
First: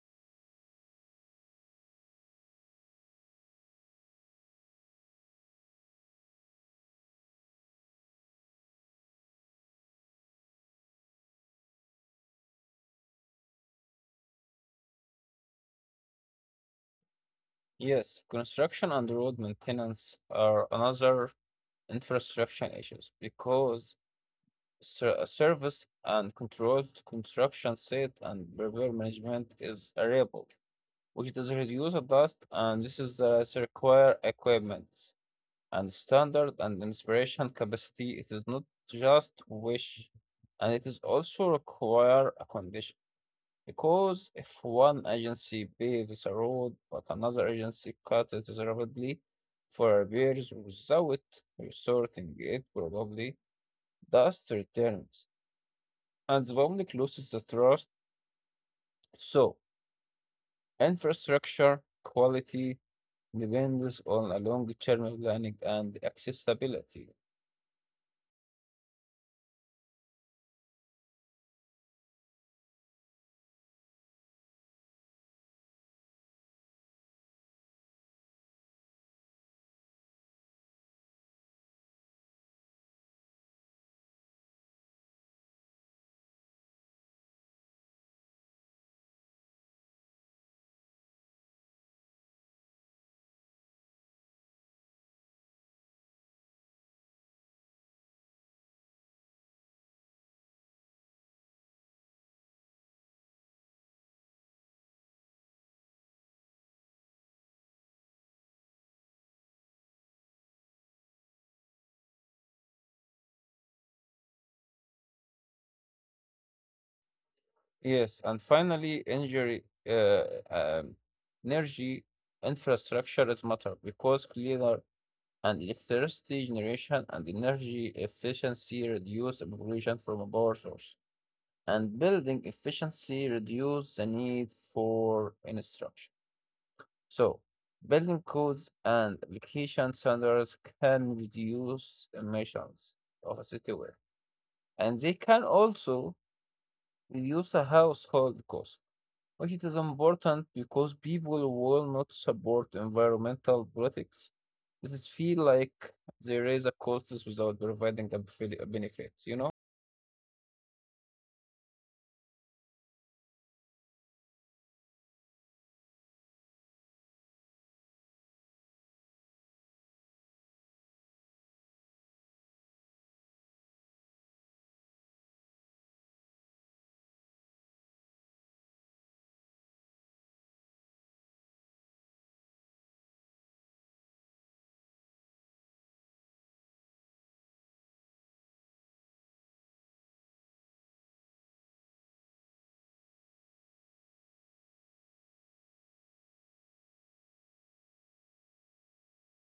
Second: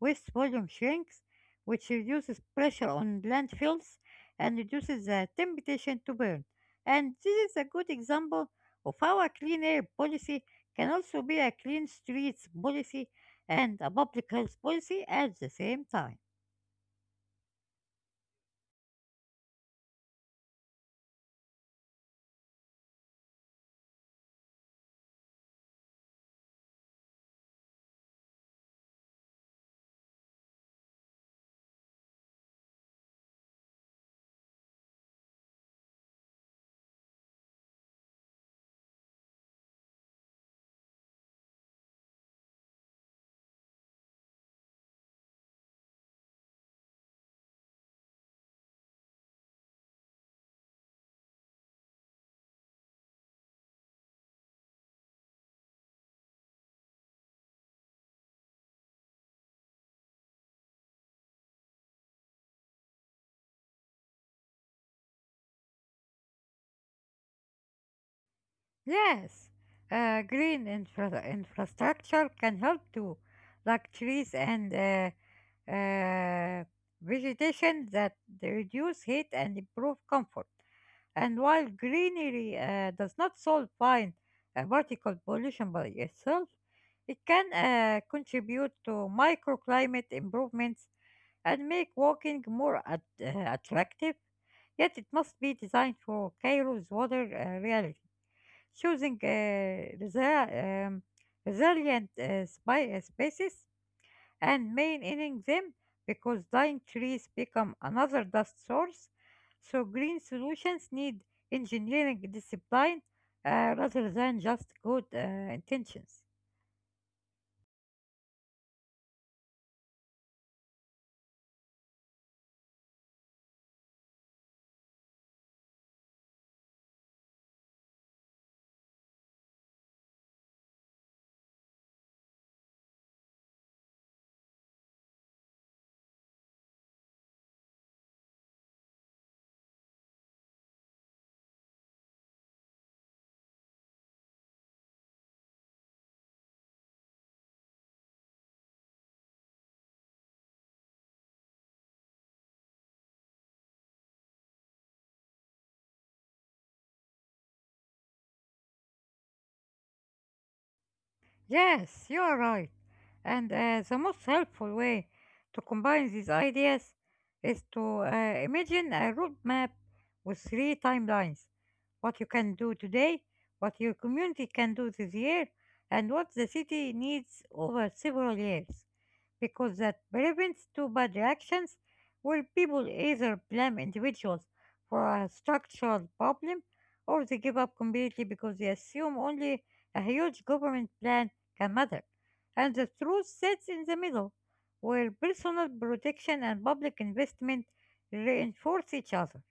Speaker 1: waste volume shrinks, which reduces pressure on landfills and reduces the temptation to burn. And this is a good example of how a clean air policy can also be a clean streets policy and a public health policy at the same time.
Speaker 2: Yes, construction and road maintenance are another infrastructure issues, because ser- service and controlled construction site and repair management is variable, which does reduce the dust and this is the require equipment, and standard and inspiration capacity. It is not just wish, and it is also require a condition. Because if one agency paves a road but another agency cuts it rapidly for repairs without resorting it, probably dust returns and the public loses the trust. So, infrastructure quality depends on a long-term planning and accessibility.
Speaker 1: Yes, uh, green infra- infrastructure can help too, like trees and uh, uh, vegetation that reduce heat and improve comfort. And while greenery uh, does not solve fine uh, particle pollution by itself, it can uh, contribute to microclimate improvements and make walking more at- uh, attractive. Yet it must be designed for Cairo's water uh, reality, choosing uh, resi- um, resilient uh, spi- uh, species and maintaining them because dying trees become another dust source. So green solutions need engineering discipline uh, rather than just good uh, intentions.
Speaker 2: Yes, and finally, energy, uh, um, energy infrastructure is matter, because cleaner and electricity generation and energy efficiency reduce pollution from a power source, and building efficiency reduce the need for infrastructure. So, building codes and application standards can reduce emissions of a city wear, and they can also reduce the household cost, which it is important, because people will not support environmental politics. This is feel like they raise the costs without providing the befe- benefits, you know?
Speaker 1: Yes, you are right. And uh, the most helpful way to combine these ideas is to uh, imagine a roadmap with three timelines: what you can do today, what your community can do this year, and what the city needs over several years. Because that prevents too bad reactions where people either blame individuals for a structural problem or they give up completely because they assume only a huge government plan a mother, and the truth sits in the middle, where personal protection and public investment reinforce each other.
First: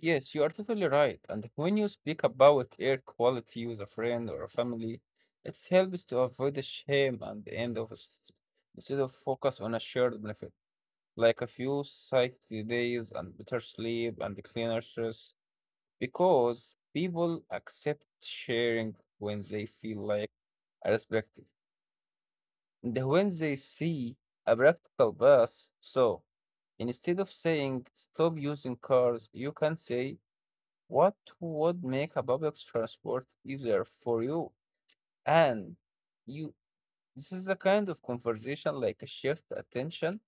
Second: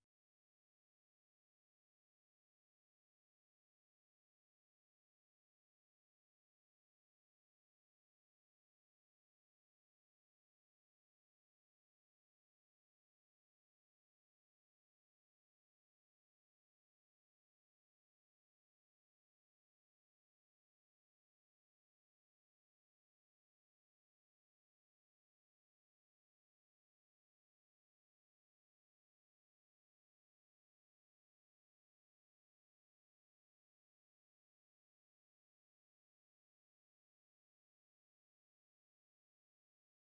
Speaker 2: Yes, you are totally right. And when you speak about air quality with a friend or a family, it helps to avoid the shame and the end of s- instead of focus on a shared benefit, like a few city days and better sleep and cleaner stress, because people accept sharing when they feel like respected. And when they see a practical bus, so instead of saying stop using cars, you can say what would make a public transport easier for you? And you this is a kind of conversation like a shift attention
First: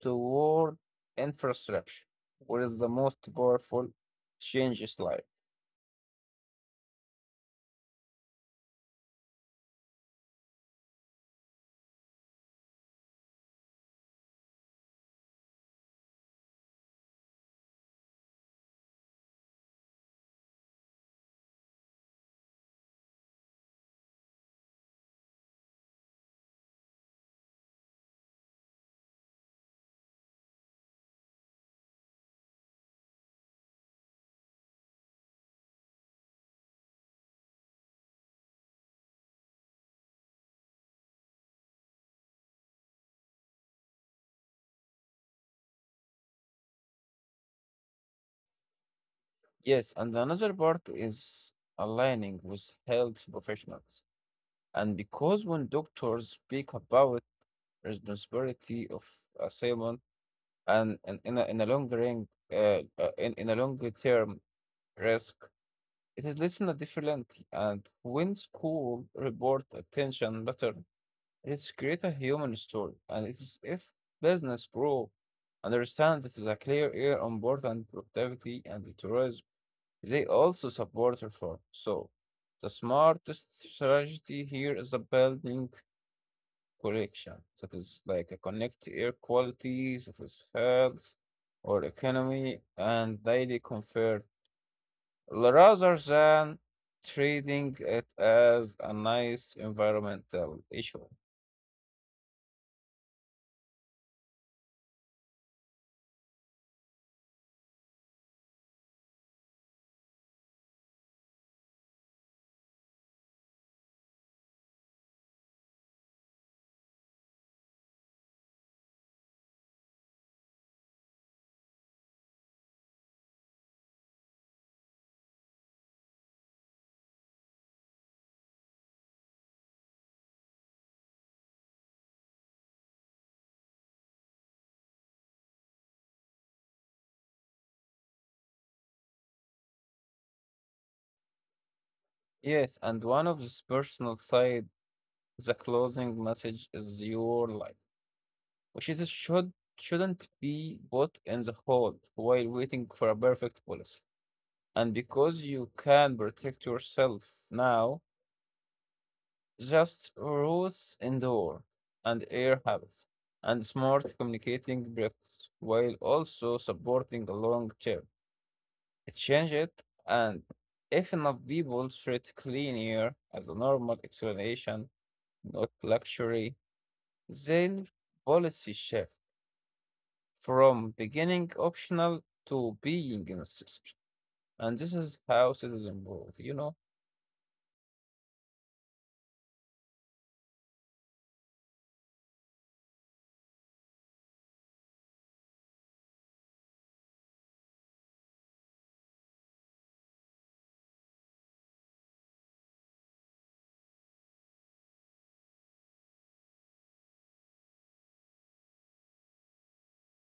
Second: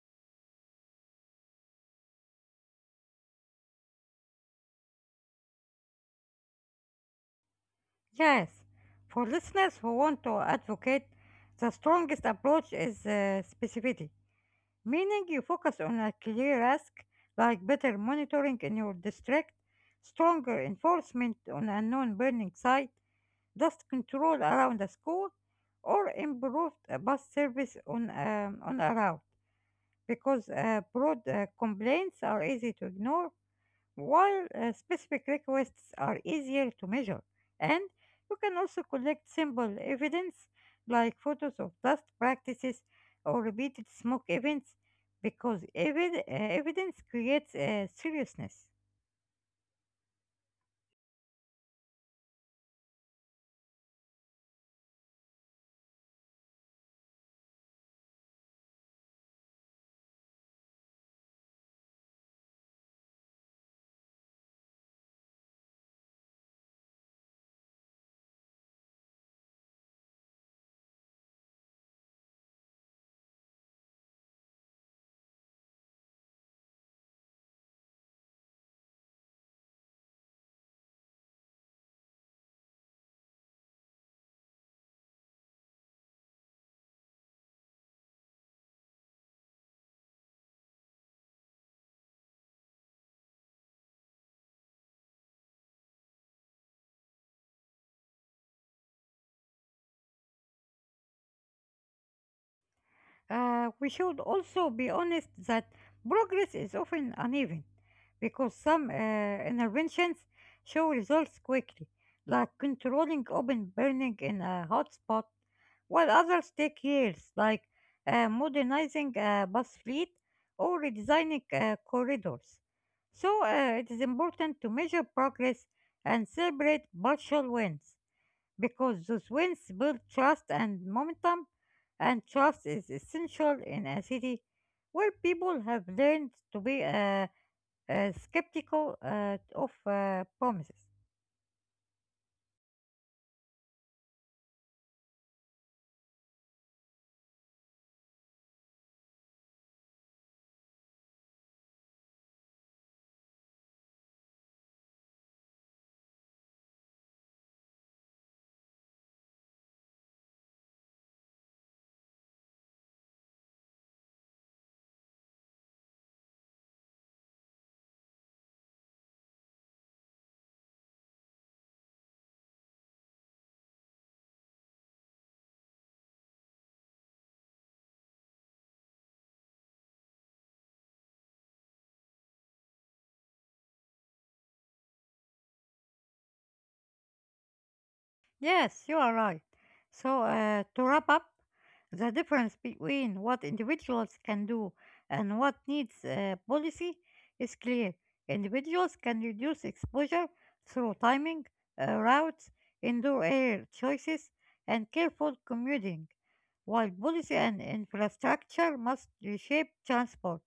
Speaker 2: toward infrastructure, what is the most powerful changes life.
Speaker 1: Yes, for listeners who want to advocate, the strongest approach is uh, specificity, meaning you focus on a clear ask, like better monitoring in your district, stronger enforcement on a non burning site, dust control around a school, or improved uh, bus service on, um, on a route. Because uh, broad uh, complaints are easy to ignore, while uh, specific requests are easier to measure. And you can also collect simple evidence like photos of dust practices or repeated smoke events because evi- uh, evidence creates uh, seriousness.
Speaker 2: Yes, and another part is aligning with health professionals. And because when doctors speak about responsibility of asylum, and, and in a, in a long ring, uh, uh, in, in a longer term risk, it is less than a different. And when school report attention better, it's create a human story. And it is if business grow, understand this is a clear air on board and productivity and the tourism, they also support reform. So the smartest strategy here is a building correction, that is like a connect to air quality, that is health or economy, and daily comfort, rather than treating it as a nice environmental issue.
Speaker 1: Uh, we should also be honest that progress is often uneven because some uh, interventions show results quickly, like controlling open burning in a hotspot, while others take years, like uh, modernizing a bus fleet or redesigning uh, corridors. So uh, it is important to measure progress and celebrate partial wins because those wins build trust and momentum, and trust is essential in a city where people have learned to be uh, uh, skeptical uh, of uh, promises.
Speaker 2: Yes, and one of this personal side, the closing message is your life, which it is should shouldn't be put in the hold while waiting for a perfect policy. And because you can protect yourself now, just roots indoor and air habits and smart communicating practice while also supporting the long term. Change it, and if enough people treat clean air as a normal explanation, not luxury, then policy shift from beginning optional to being necessary. And this is how citizens move, you know?
Speaker 1: Yes, you are right. So, uh, to wrap up, the difference between what individuals can do and what needs uh, policy is clear. Individuals can reduce exposure through timing, uh, routes, indoor air choices, and careful commuting, while policy and infrastructure must reshape transport,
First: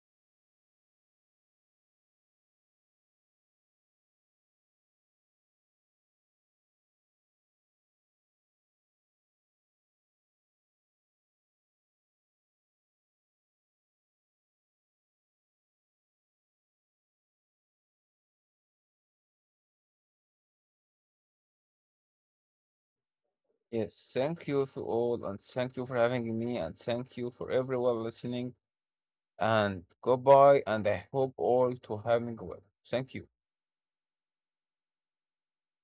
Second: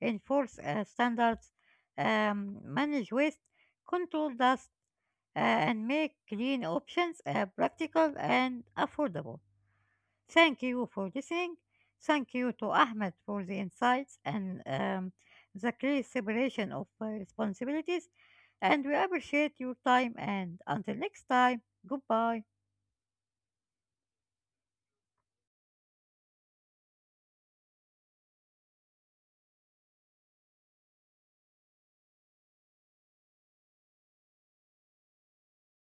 Speaker 1: enforce uh, standards, um, manage waste, control dust, uh, and make green options uh, practical and affordable. Thank you for listening. Thank you to Ahmed for the insights and um, the clear separation of uh, responsibilities. And we appreciate your time. And until next time, goodbye.
Speaker 2: Yes, thank you to all, and thank you for having me, and thank you for everyone listening, and goodbye, and I hope all to having well. Thank you.